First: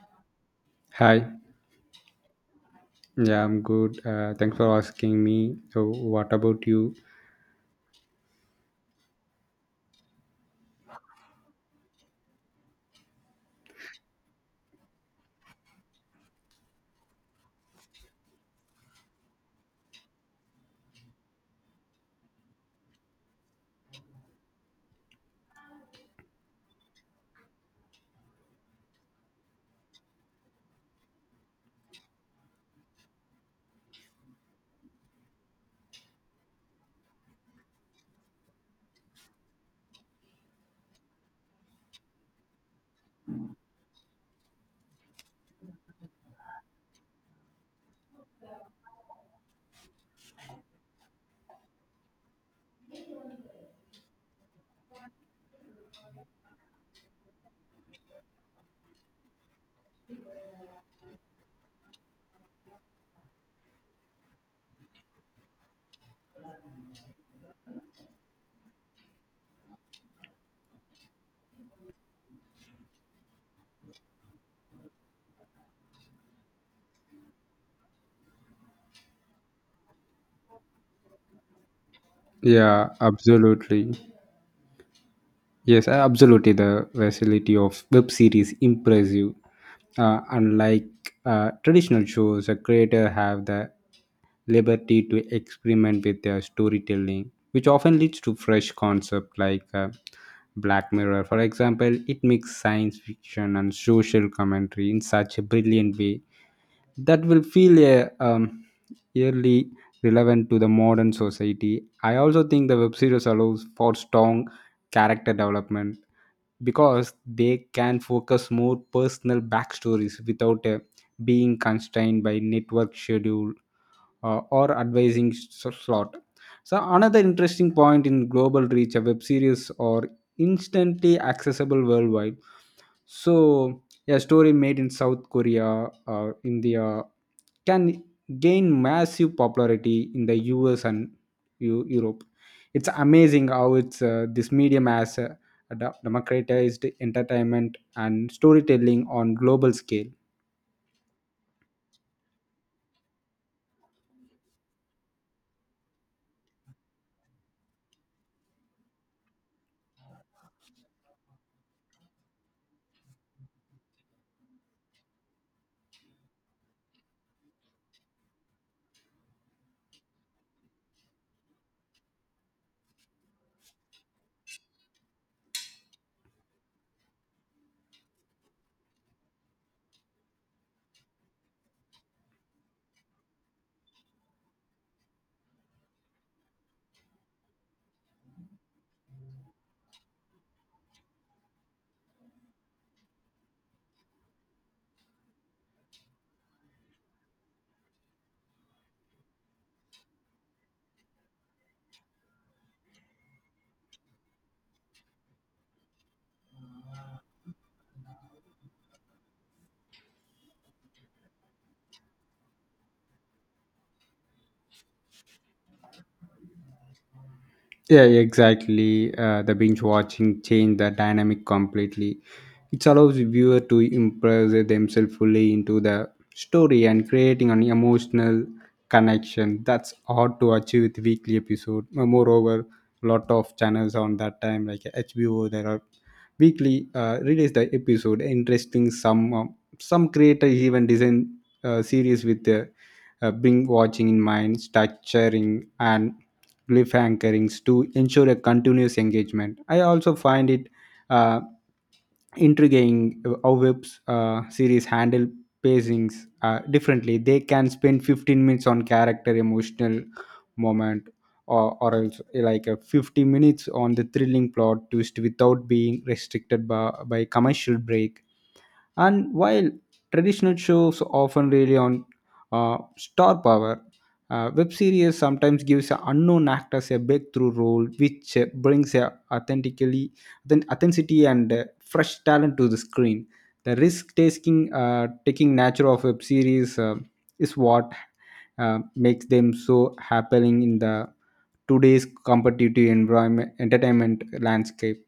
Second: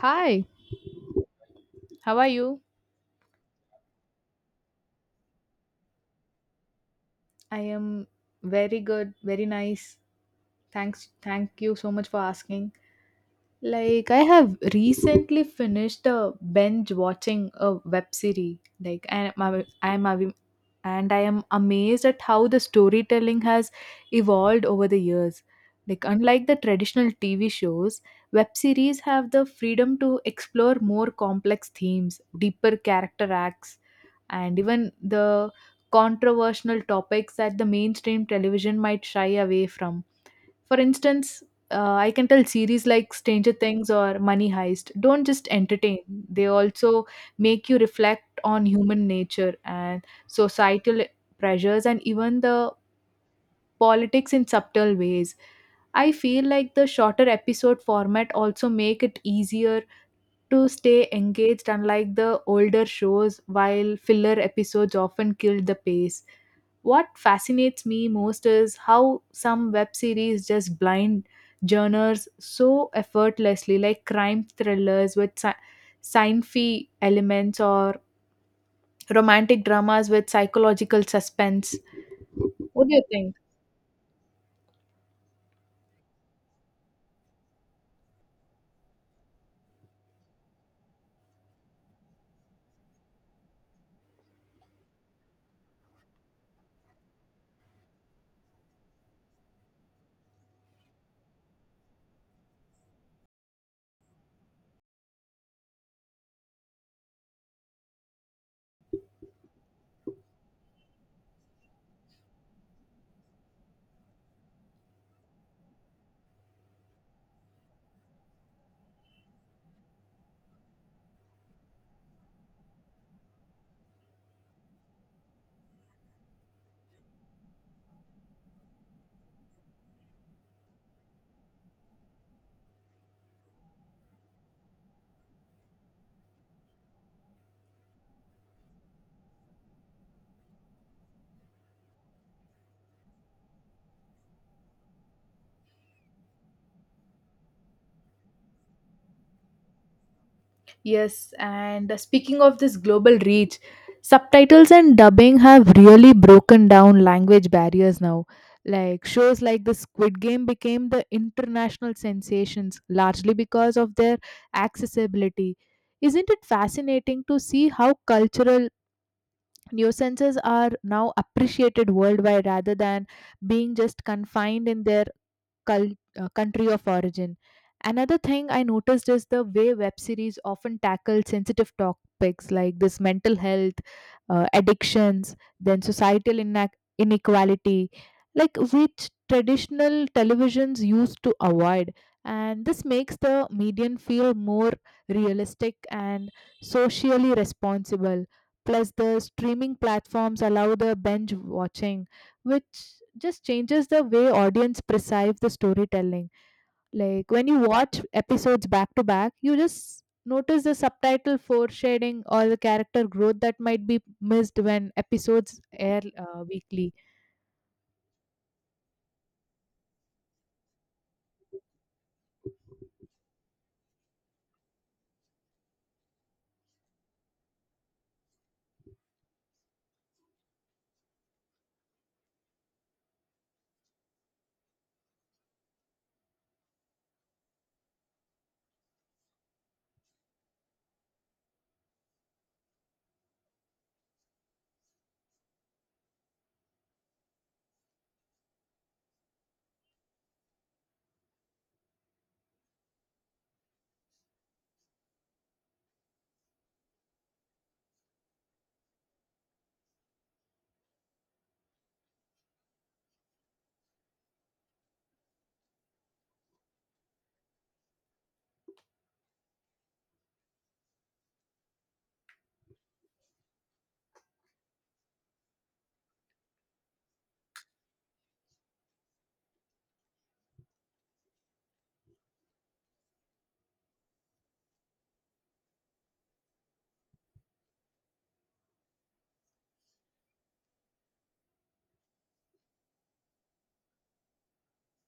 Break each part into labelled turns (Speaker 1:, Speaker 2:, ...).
Speaker 1: Hi,
Speaker 2: Hi.
Speaker 1: how are you?
Speaker 2: Yeah, I'm good. Thanks for asking me. So, what about you?
Speaker 1: I am very good, very nice. Thanks, thank you so much for asking. Like, I have recently finished a binge watching a web series. Like, I am, I am, am- and I am amazed at how the storytelling has evolved over the years. Like, unlike the traditional TV shows, web series have the freedom to explore more complex themes, deeper character arcs, and even the controversial topics that the mainstream television might shy away from. For instance, I can tell series like Stranger Things or Money Heist don't just entertain, they also make you reflect on human nature and societal pressures and even the politics in subtle ways. I feel like the shorter episode format also make it easier to stay engaged unlike the older shows while filler episodes often killed the pace. What fascinates me most is how some web series just blind genres so effortlessly, like crime thrillers with sci-fi elements or romantic dramas with psychological suspense. What
Speaker 2: Yeah,
Speaker 1: do you think?
Speaker 2: absolutely. Yes, absolutely. The versatility of web series impress you. Unlike traditional shows, a creator have the liberty to experiment with their storytelling, which often leads to fresh concept like Black Mirror. For example, it makes science fiction and social commentary in such a brilliant way that will feel eerily relevant to the modern society. I also think the web series allows for strong character development because they can focus more personal backstories without being constrained by network schedule or slot. So another interesting point in global reach, a web series are instantly accessible worldwide. So a story made in South Korea, India can gain massive popularity in the US and Europe. It's amazing how it's this medium has democratized entertainment and storytelling on global scale.
Speaker 1: Yes, and speaking of this global reach, subtitles and dubbing have really broken down language barriers now. Like shows like the Squid Game became the international sensations largely because of their accessibility. Isn't it fascinating to see how cultural nuisances are now appreciated worldwide rather than being just confined in their cul- country of origin. Another thing I noticed is the way web series often tackle sensitive topics like this mental health, addictions, then societal inequality, like which traditional televisions used to avoid. And this makes the median feel more realistic and socially responsible. Plus, the streaming platforms allow the binge watching, which just changes the way audience perceive the storytelling, like when you watch episodes back to back you just notice the subtitle foreshadowing or the character growth that might be missed when episodes air weekly.
Speaker 2: Yeah, yeah, exactly. The binge watching changed the dynamic completely. It allows the viewer to immerse themselves fully into the story and creating an emotional connection. That's hard to achieve with weekly episode. Moreover, lot of channels on that time like HBO, there are weekly release the episode. Interesting. Some creators even design series with the binge watching in mind, structuring and cliffhangers to ensure a continuous engagement. I also find it uh, intriguing how webs series handle pacings differently. They can spend 15 minutes on character emotional moment or else like a 50 minutes on the thrilling plot twist without being restricted by commercial break. And while traditional shows often rely on star power, web series sometimes gives unknown actors a breakthrough role, which brings a authentically then authenticity and fresh talent to the screen. The risk-taking taking nature of web series is what makes them so appealing in the today's competitive environment entertainment landscape.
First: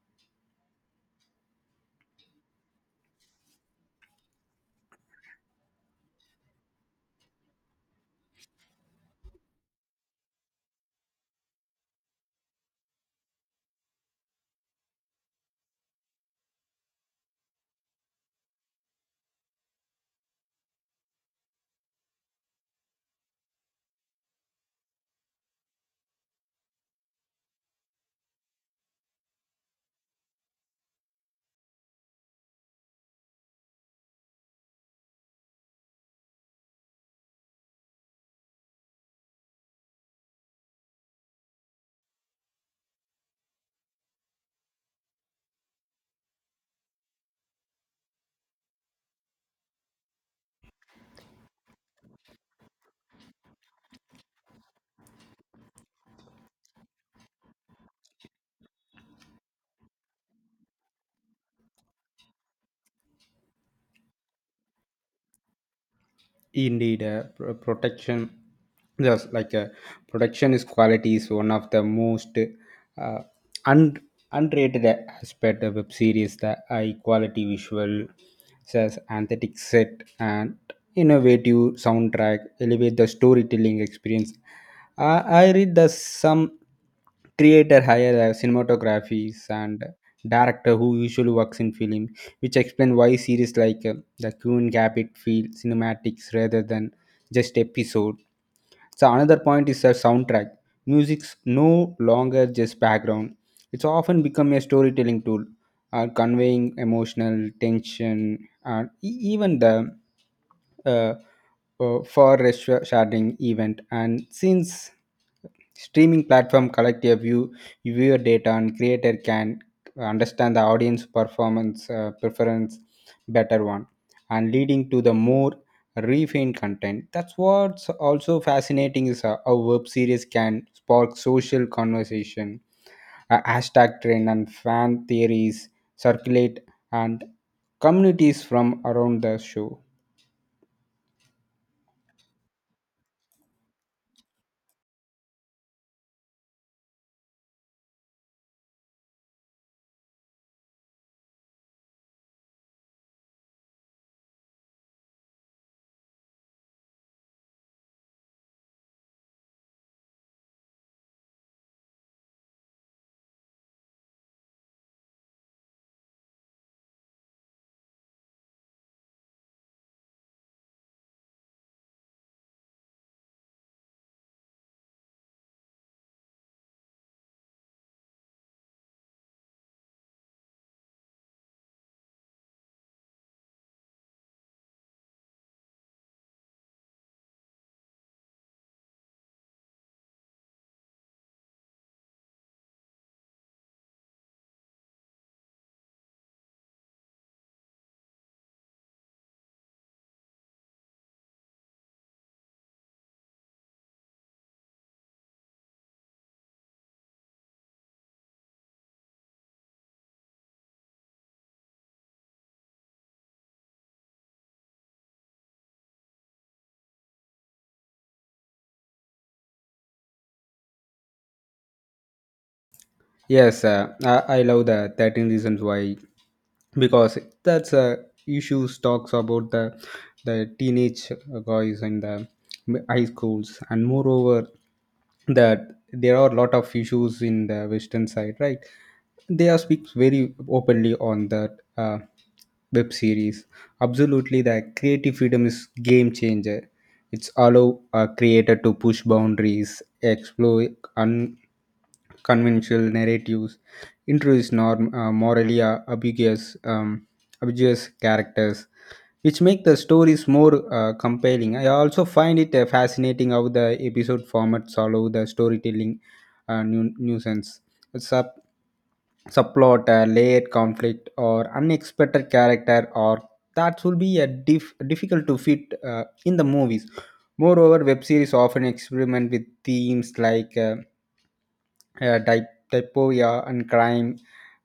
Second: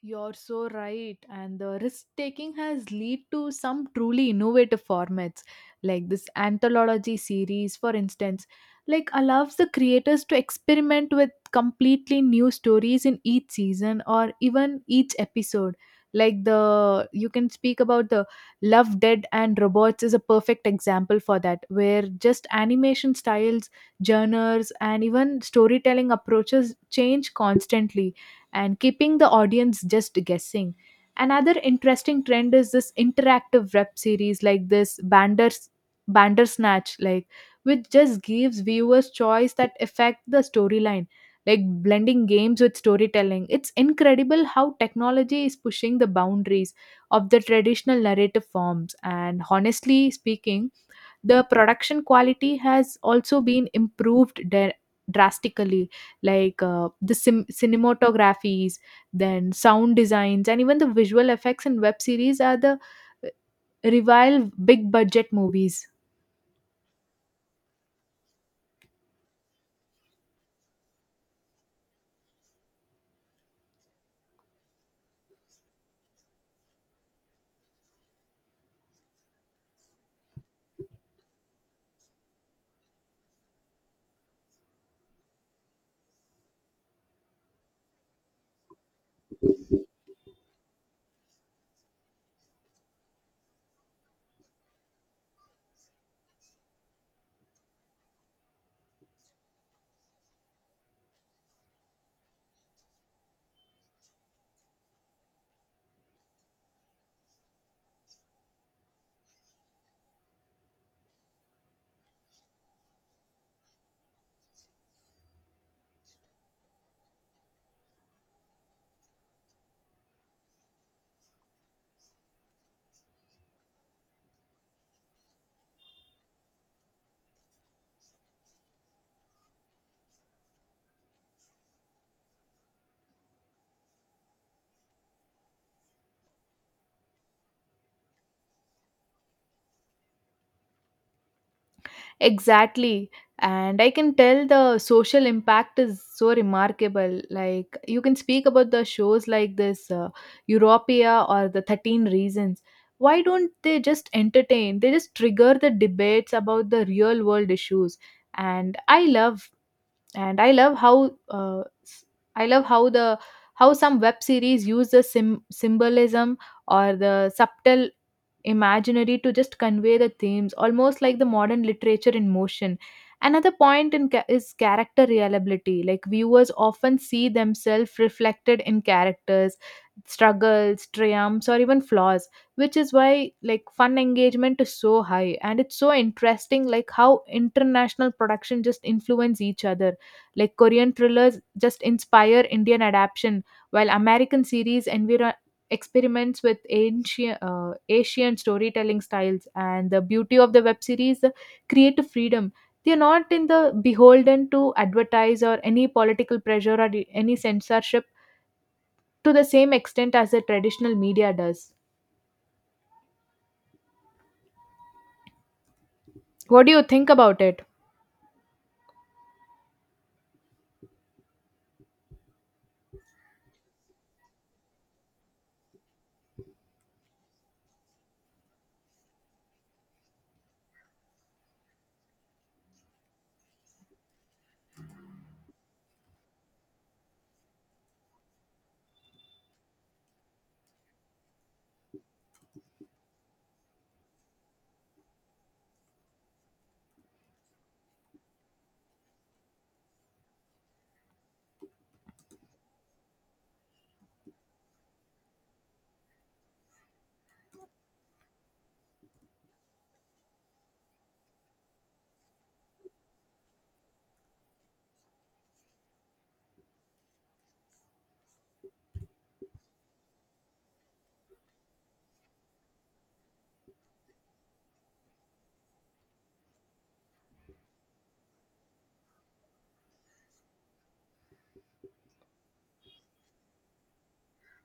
Speaker 1: You're so right. And the risk taking has led to some truly innovative formats, like this anthology series, for instance, like allows the creators to experiment with completely new stories in each season or even each episode. Like the you can speak about the Love Dead and Robots is a perfect example for that, where just animation styles, genres, and even storytelling approaches change constantly and keeping the audience just guessing. Another interesting trend is this interactive web series like this Bandersnatch, like which just gives viewers choice that affect the storyline, like blending games with storytelling. It's incredible how technology is pushing the boundaries of the traditional narrative forms. And honestly speaking, the production quality has also been improved drastically, like the cinematographies, then sound designs, and even the visual effects in web series are the uh, rival big budget movies.
Speaker 2: Indeed, protection, just like protection is quality is one of the most uh, un- underrated aspect of web series. The high quality visual, says aesthetic set and innovative soundtrack elevate the storytelling experience. I read that some creator hire cinematographies and director who usually works in film, which explain why series like the Queen gap it feel cinematics rather than just episode. So another point is the soundtrack. Music's no longer just background. It's often become a storytelling tool, conveying emotional tension and even the uh, for a sharding event. And since streaming platform collect your view viewer data and creator can understand the audience performance preference better one and leading to the more refined content. That's what's also fascinating is how web series can spark social conversation. A hashtag trend and fan theories circulate and communities from around the show.
Speaker 1: Exactly. And I can tell the social impact is so remarkable. Like, you can speak about the shows like this, Europea or the 13 Reasons. Why don't they just entertain? They just trigger the debates about the real world issues. And I love, and I love how, s- I love how the how some web series use the symbolism or the subtle imaginary to just convey the themes, almost like the modern literature in motion. Another point in is character reliability. Like viewers often see themselves reflected in characters, struggles, triumphs, or even flaws, which is why like fun engagement is so high. And it's so interesting, like how international production just influence each other. Like Korean thrillers just inspire Indian adaptation, while American series environment experiments with ancient Asian storytelling styles. And the beauty of the web series, the creative freedom, they are not in the beholden to advertise or any political pressure or any censorship to the same extent as the traditional media does. What do you think about it?
Speaker 2: Yes, I love the 13 reasons why, because that's issues talks about the teenage guys and the high schools. And moreover, that there are a lot of issues in the western side, right? They are speaks very openly on that, web series. Absolutely, the creative freedom is game changer. It's allow a creator to push boundaries, explore unconventional narratives, introduce norm, morally ambiguous characters, which make the stories more compelling. I also find it fascinating how the episode formats allow the storytelling nuisance. Sub- Subplot, a layered conflict, or unexpected character, or that will be a difficult to fit in the movies. Moreover, web series often experiment with themes like uh, dy- dysphoria and crime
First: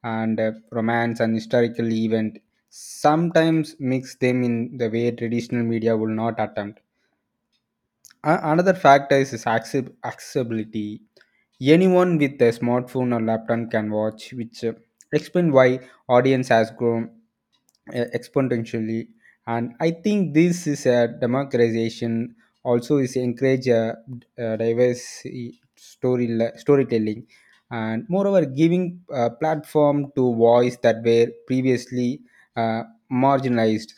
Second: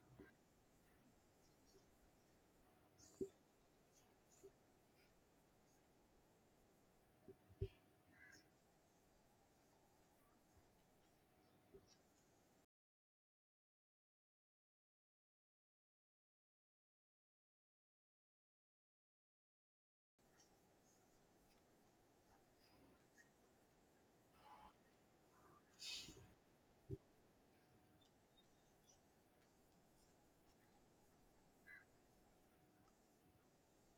Speaker 2: and romance and historical event. Sometimes mix them in the way traditional media will not attempt. A- another factor is accessibility. Anyone with a smartphone or laptop can watch, which explain why audience has grown exponentially. And I think this is a democratization, also is encourage a diverse story storytelling, and moreover giving a platform to voice that were previously uh, marginalized.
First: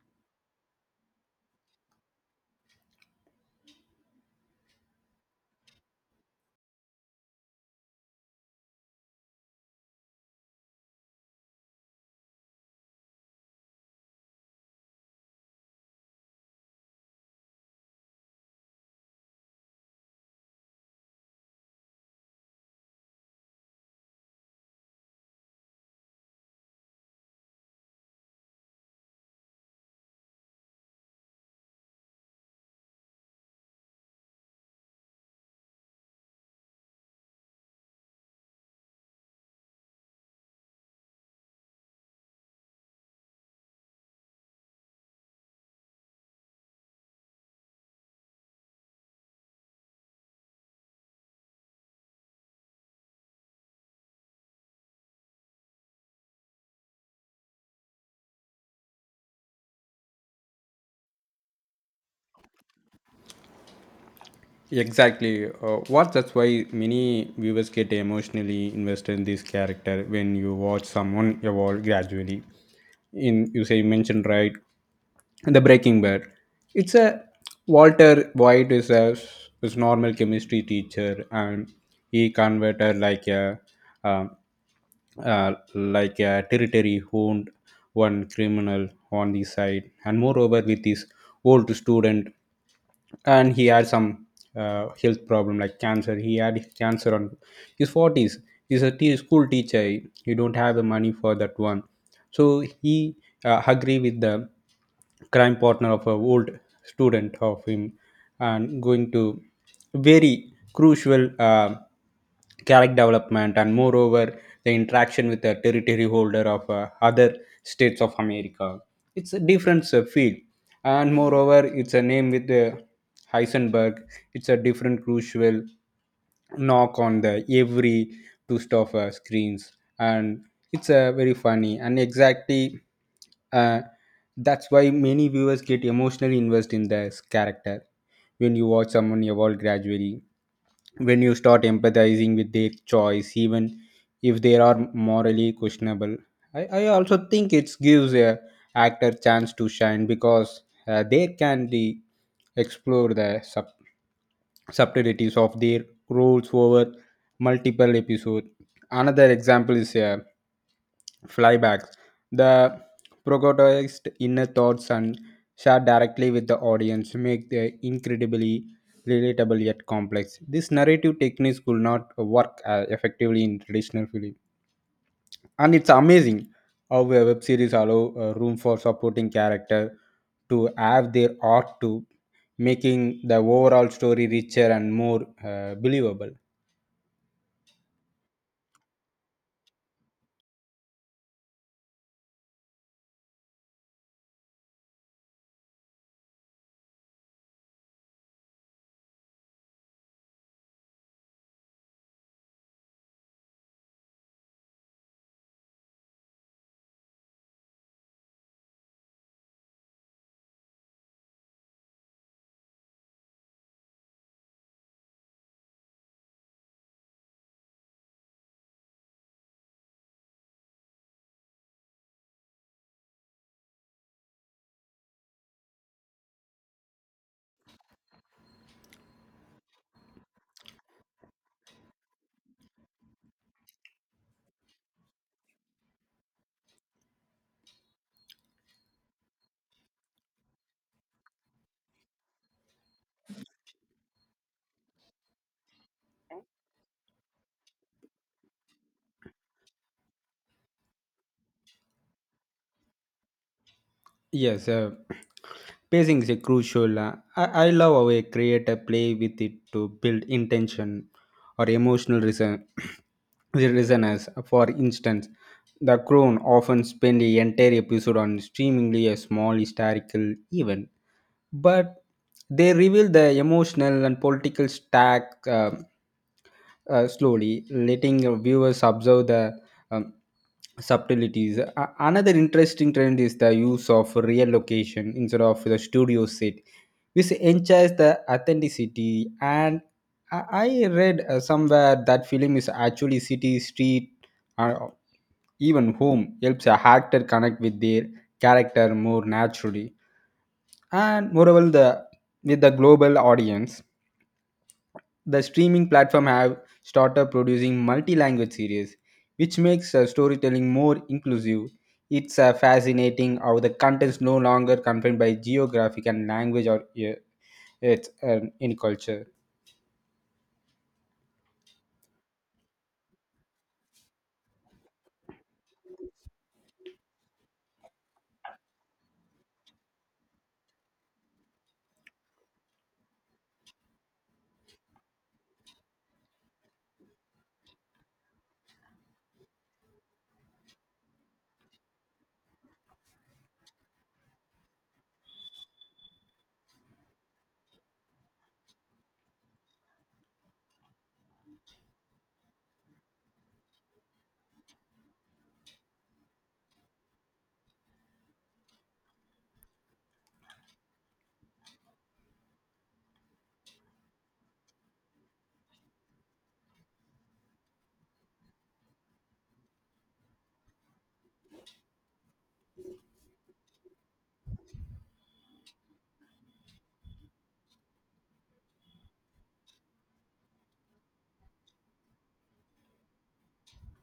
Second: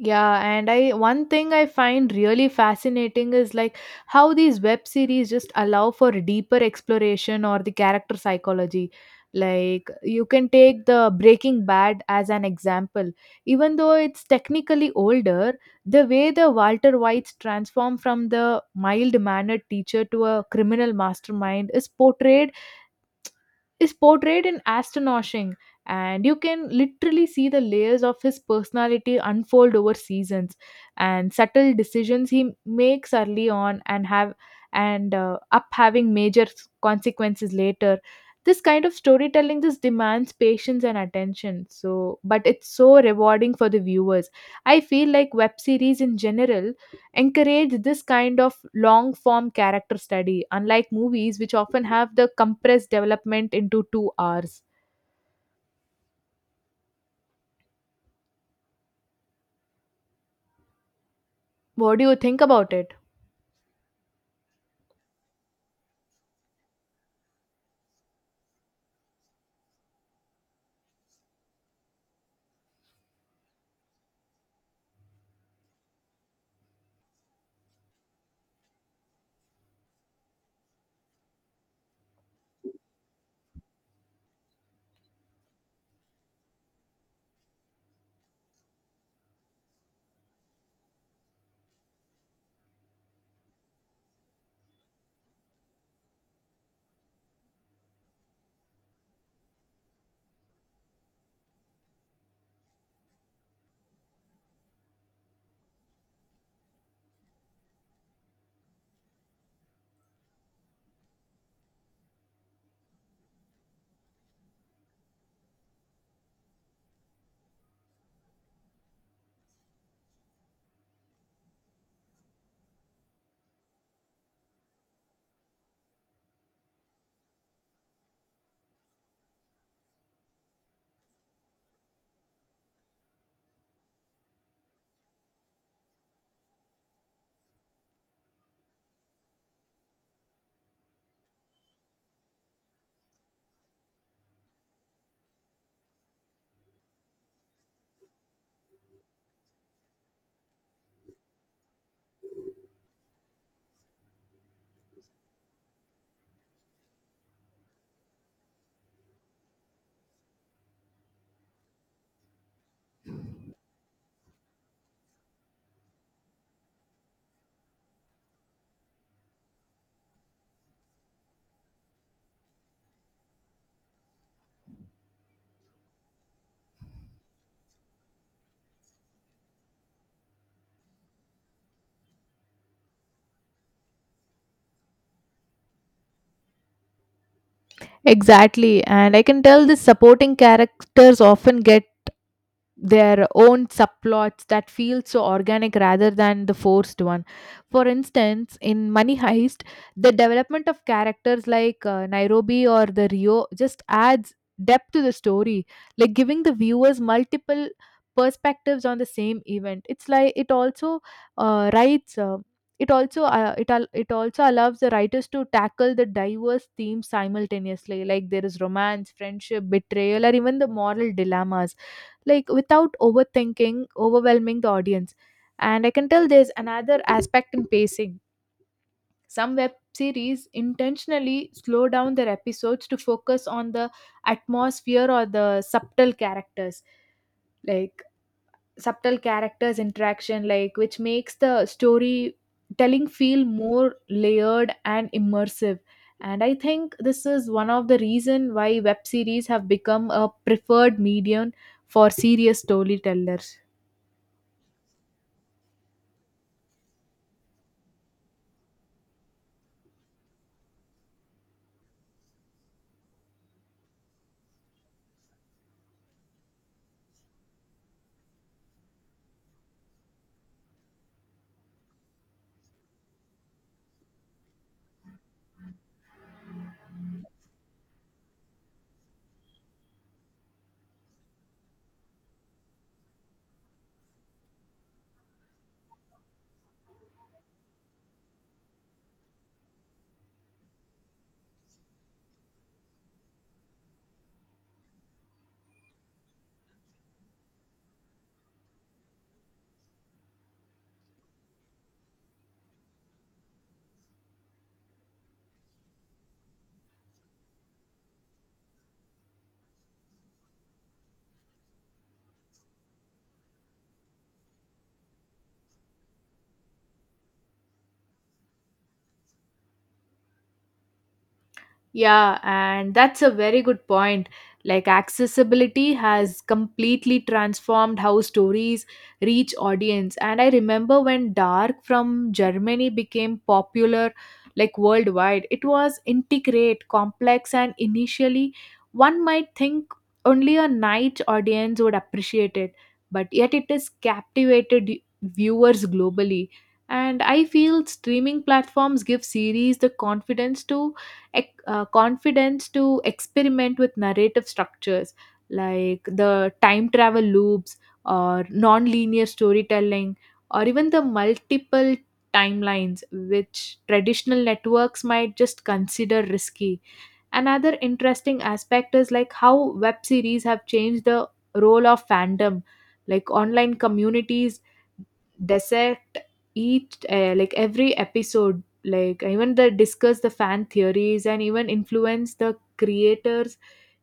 Speaker 1: Yeah, and I one thing I find really fascinating is like how these web series just allow for deeper exploration or the character psychology. Like you can take the Breaking Bad as an example. Even though it's technically older, the way the Walter White's transform from the mild-mannered teacher to a criminal mastermind is portrayed in astonishing, and you can literally see the layers of his personality unfold over seasons and subtle decisions he makes early on and have and up having major consequences later. This kind of storytelling just demands patience and attention, so but it's so rewarding for the viewers. I feel like web series in general encourage this kind of long form character study, unlike movies which often have the compressed development into 2 hours. What do you think about it?
Speaker 2: Exactly. What that's why many viewers get emotionally invested in this character when you watch someone evolve gradually. In you say you mentioned right, the Breaking Bad. It's a Walter White is a is normal chemistry teacher, and he converted uh, like a territory honed one criminal on the side, and moreover with his old student. And he had some health problem like cancer. He had cancer on his 40s. He's a school teacher. He don't have the money for that one, so he agree with the crime partner of a old student of him, and going to very crucial character development. And moreover, the interaction with the territory holder of other states of America. It's a different field. And moreover, it's a name with Heisenberg. It's a different crucial knock on the every twist of screens. And it's very funny. And exactly, uh, that's why many viewers get emotionally invested in this character when you watch someone evolve gradually, when you start empathizing with their choice, even if they are morally questionable. I also think it gives a actor chance to shine because they can be explore the subtleties of their roles over multiple episodes. Another example is flybacks. The protagonist's inner thoughts and shared directly with the audience make the incredibly relatable yet complex. This narrative techniques could not work effectively in traditional film. And it's amazing how a web series allow room for supporting character to have their art to making the overall story richer and more believable.
Speaker 1: Exactly, and I can tell the supporting characters often get their own subplots that feel so organic rather than the forced one. For instance, in Money Heist, the development of characters like Nairobi or the Rio just adds depth to the story, like giving the viewers multiple perspectives on the same event. It's like it also writes. It also it al- It also allows the writers to tackle the diverse themes simultaneously, like there is romance, friendship, betrayal, or even the moral dilemmas, like without overthinking, overwhelming the audience. And I can tell there's another aspect in pacing. Some web series intentionally slow down their episodes to focus on the atmosphere or the like subtle characters interaction, like which makes the storytelling feel more layered and immersive. And I think this is one of the reason why web series have become a preferred medium for serious storytellers.
Speaker 2: Yes, pacing is a crucial. I love how a creator play with it to build intention or emotional reason, the resonance. For instance, The Crown often spend the entire episode on streamingly a small historical event, but they reveal the emotional and political stack slowly, letting viewers observe the um, subtleties. A- another interesting trend is the use of real location instead of the studio set, which ensures the authenticity. And I read somewhere that film is actually city, street, or even home helps a actor connect with their character more naturally. And moreover, the with the global audience, the streaming platform have started producing multi-language series, which makes storytelling more inclusive. It's fascinating how the content is no longer confined by geographic and language, or uh, it's in culture.
Speaker 1: Yeah, and that's a very good point. Like, accessibility has completely transformed how stories reach audience. And I remember when Dark from Germany became popular, like worldwide, it was intricate, complex, and initially one might think only a niche audience would appreciate it, but yet it has captivated viewers globally. And I feel streaming platforms give series the confidence to confidence to experiment with narrative structures like the time travel loops or non-linear storytelling or even the multiple timelines, which traditional networks might just consider risky. Another interesting aspect is like how web series have changed the role of fandom, like online communities dissect each like every episode, like even they discuss the fan theories and even influence the creators.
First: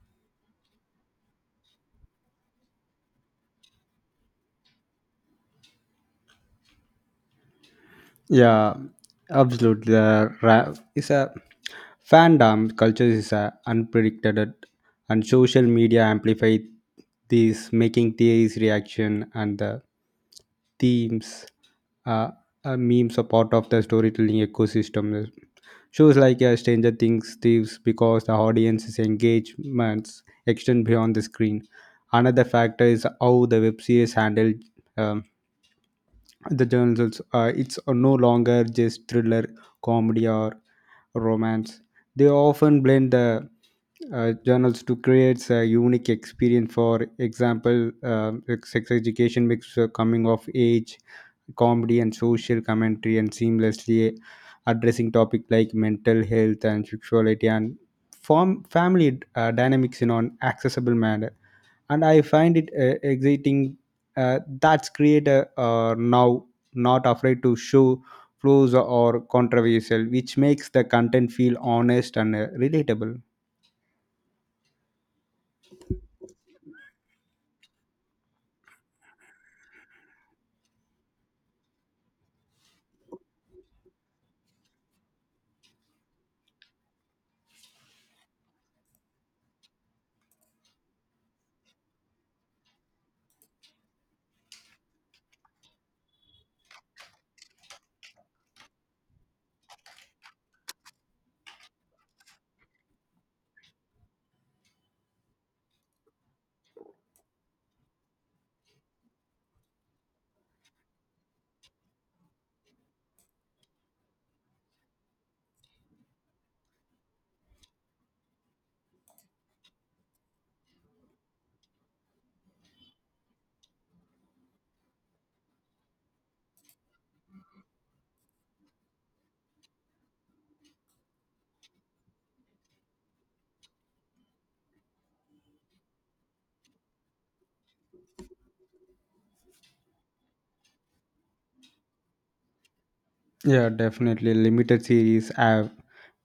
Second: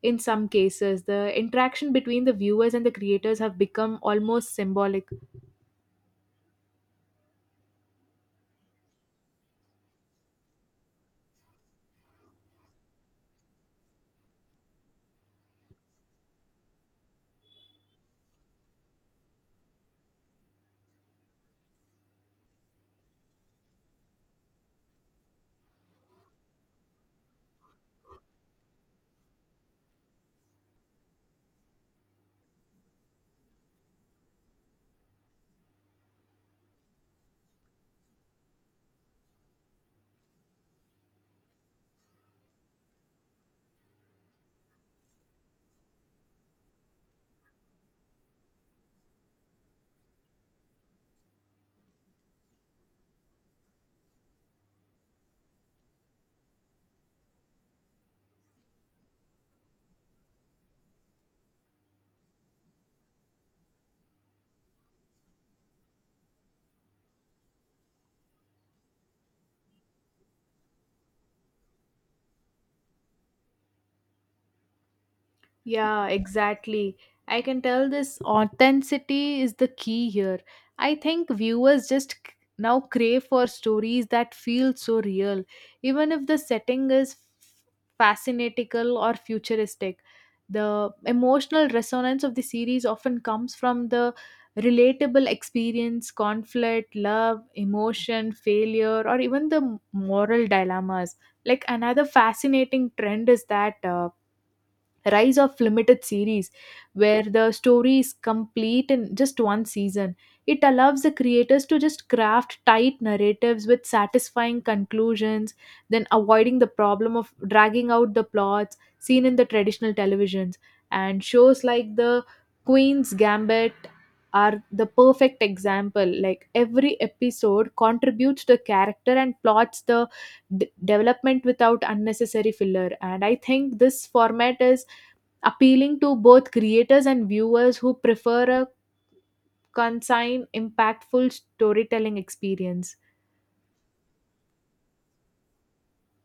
Speaker 1: In some cases the interaction between the viewers and the creators have become almost symbolic.
Speaker 2: Yeah, absolutely. The ra- is a fandom culture is a unpredicted, and social media amplify this, making these reaction and the themes, uh, memes are part of the storytelling ecosystem. Shows like Stranger Things, Thieves, because the audience's engagements extend beyond the screen. Another factor is how the web series handled um, the journals also, it's no longer just thriller, comedy, or romance. They often blend the journals to create a unique experience. For example, like sex education mixed coming of age comedy and social commentary, and seamlessly addressing topics like mental health and sexuality and form family dynamics in an accessible manner. And I find it exciting, that's creator now not afraid to show flaws or controversial, which makes the content feel honest and relatable.
Speaker 1: Yeah, exactly. I can tell this authenticity is the key here. I think viewers just now crave for stories that feel so real, even if the setting is fascinatical or futuristic. The emotional resonance of the series often comes from the relatable experience, conflict, love, emotion, failure, or even the moral dilemmas. Like another fascinating trend is that. Rise of limited series where the story is complete in just one season. It allows the creators to just craft tight narratives with satisfying conclusions, then avoiding the problem of dragging out the plots seen in the traditional televisions. And shows like the queen's gambit are the perfect example, like every episode contributes to character and plots the development without unnecessary filler. And I think this format is appealing to both creators and viewers who prefer a concise, impactful storytelling experience.
Speaker 2: Yeah, definitely. Limited series are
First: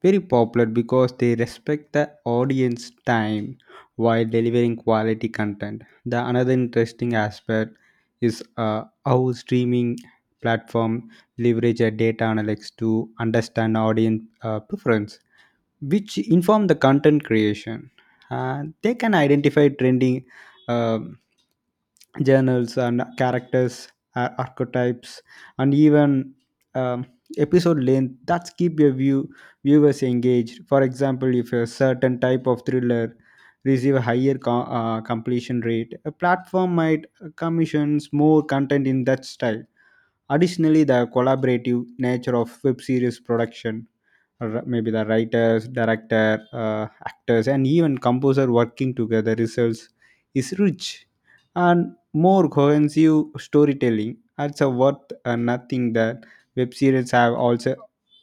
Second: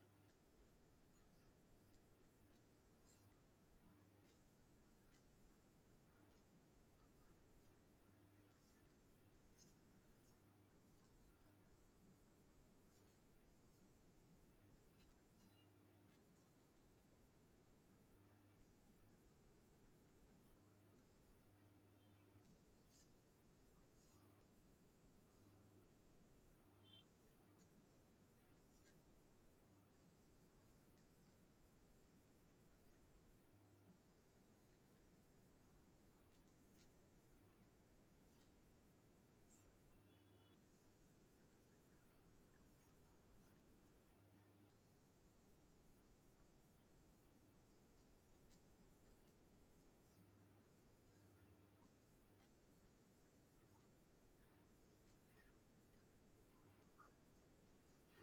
Speaker 2: very popular because they respect the audience time while delivering quality content. The another interesting aspect is how streaming platform leverage data analytics to understand audience preference, which inform the content creation. They can identify trending um journals and characters, archetypes, and even um, episode length that keep your view viewers engaged. For example, if a certain type of thriller receive a higher completion rate, a platform might commissions more content in that style. Additionally, the collaborative nature of web series production, maybe the writers, director, actors, and even composer working together results is rich and more cohesive storytelling. That's a worth nothing that web series have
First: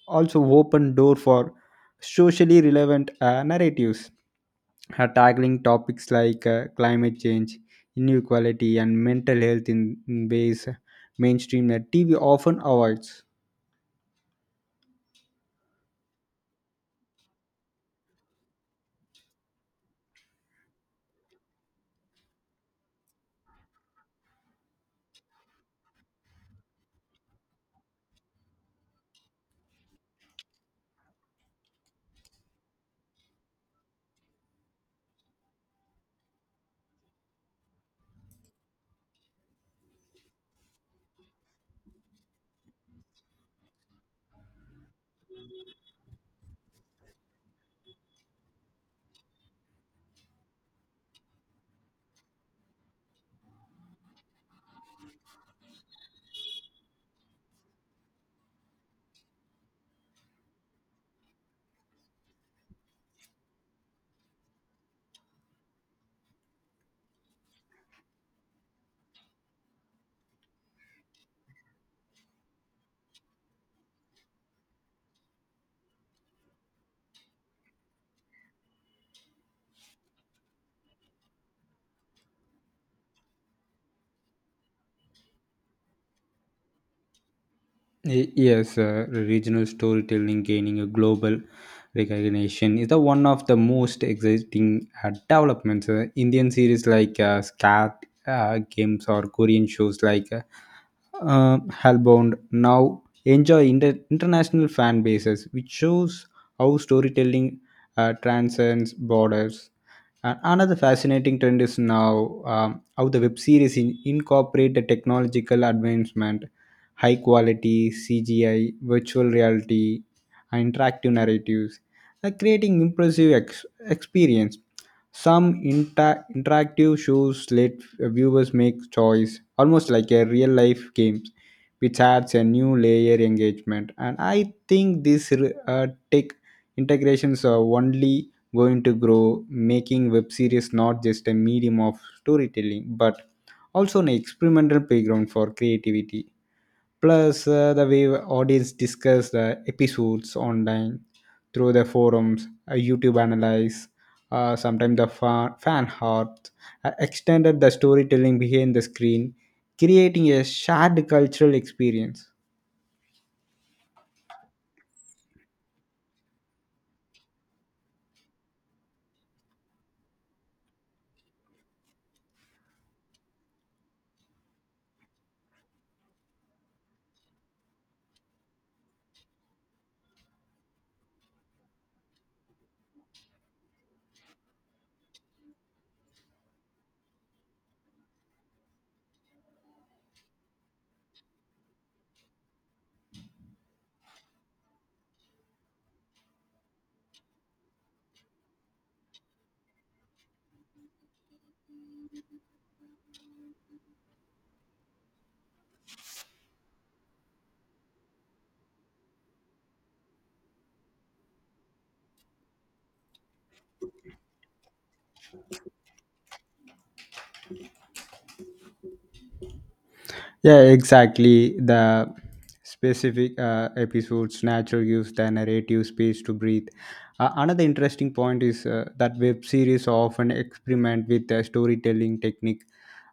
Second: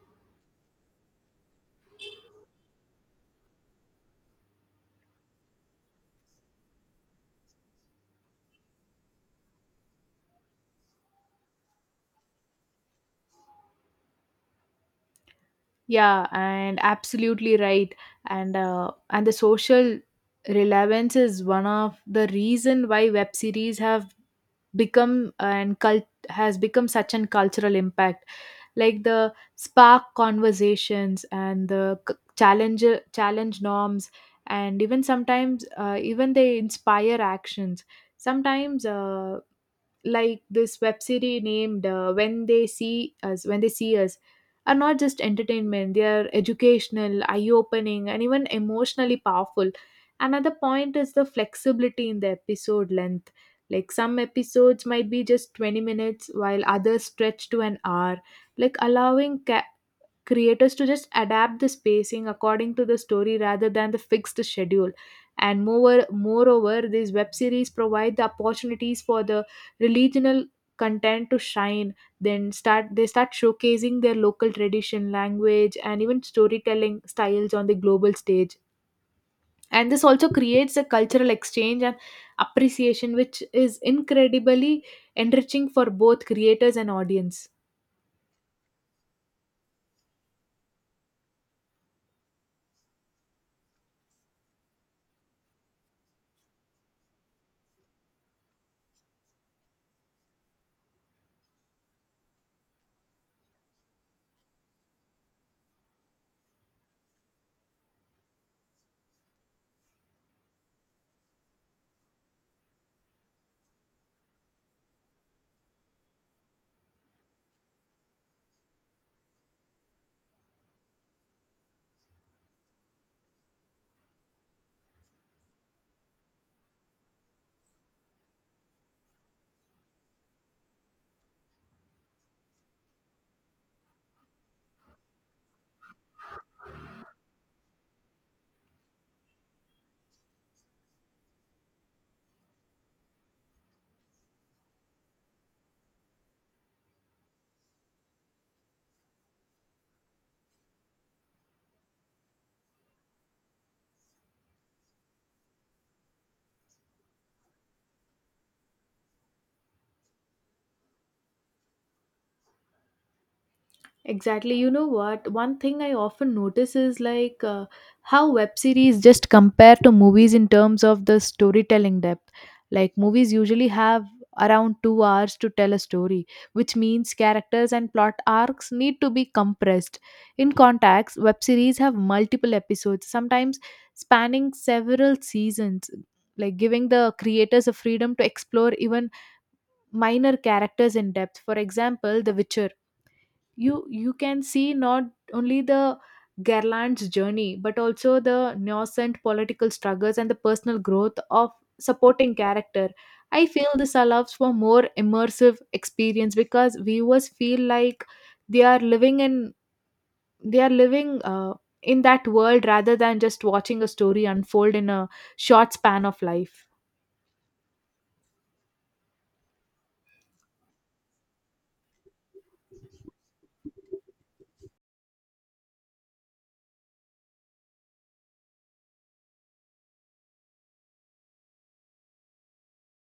Speaker 2: also opened door for socially relevant narratives, tackling topics like climate change, inequality, and mental health in ways mainstream that TV often avoids.
Speaker 1: Yeah, and absolutely right. And the social relevance is one of the reason why web series have become and cult has become such an cultural impact, like the spark conversations and the challenge norms, and even sometimes even they inspire actions sometimes like this web series named when they see us are not just entertainment, they are educational, eye opening, and even emotionally powerful. Another point is the flexibility in the episode length, like some episodes might be just 20 minutes while others stretch to an hour, like allowing creators to just adapt the spacing according to the story rather than the fixed schedule. And moreover these web series provide the opportunities for the regional content to shine, then start they start showcasing their local tradition language and even storytelling styles on the global stage. And this also creates a cultural exchange and appreciation, which is incredibly enriching for both creators and audience.
Speaker 2: Y- yes, regional storytelling gaining a global recognition is the one of the most exciting developments. Indian series like Scat Games or Korean shows like Hellbound now enjoy international fan bases, which shows how storytelling transcends borders. And another fascinating trend is now how the web series incorporate the technological advancement, high quality CGI, virtual reality, and interactive narratives, creating impressive experience. Some interactive shows let viewers make choice, almost like a real life game, which adds a new layer engagement. And I think this tech integrations are only going to grow, making web series not just a medium of storytelling, but also an experimental playground for creativity. Plus the way audience discuss the episodes online through the forums, YouTube analyze, sometimes the fan art, extended the storytelling behind the screen, creating a shared cultural experience.
Speaker 1: Exactly. You know what? One thing I often notice is like how web series just compare to movies in terms of the storytelling depth. Like movies usually have around 2 hours to tell a story, which means characters and plot arcs need to be compressed. In context, web series have multiple episodes, sometimes spanning several seasons, like giving the creators a freedom to explore even minor characters in depth. For example, The Witcher, you can see not only the Garland's journey, but also the nascent political struggles and the personal growth of supporting character. I feel this allows for more immersive experience because viewers feel like they are living in they are living in that world rather than just watching a story unfold in a short span of life.
Speaker 2: Yeah, exactly. The specific episodes nature gives the narrative space to breathe. Another interesting point is that web series often experiment with the storytelling technique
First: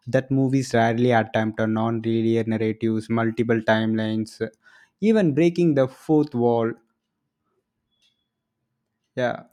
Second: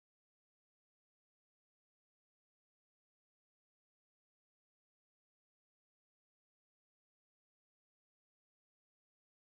Speaker 2: that movies rarely attempt on non-linear narratives, multiple timelines, even breaking the fourth wall. Yeah,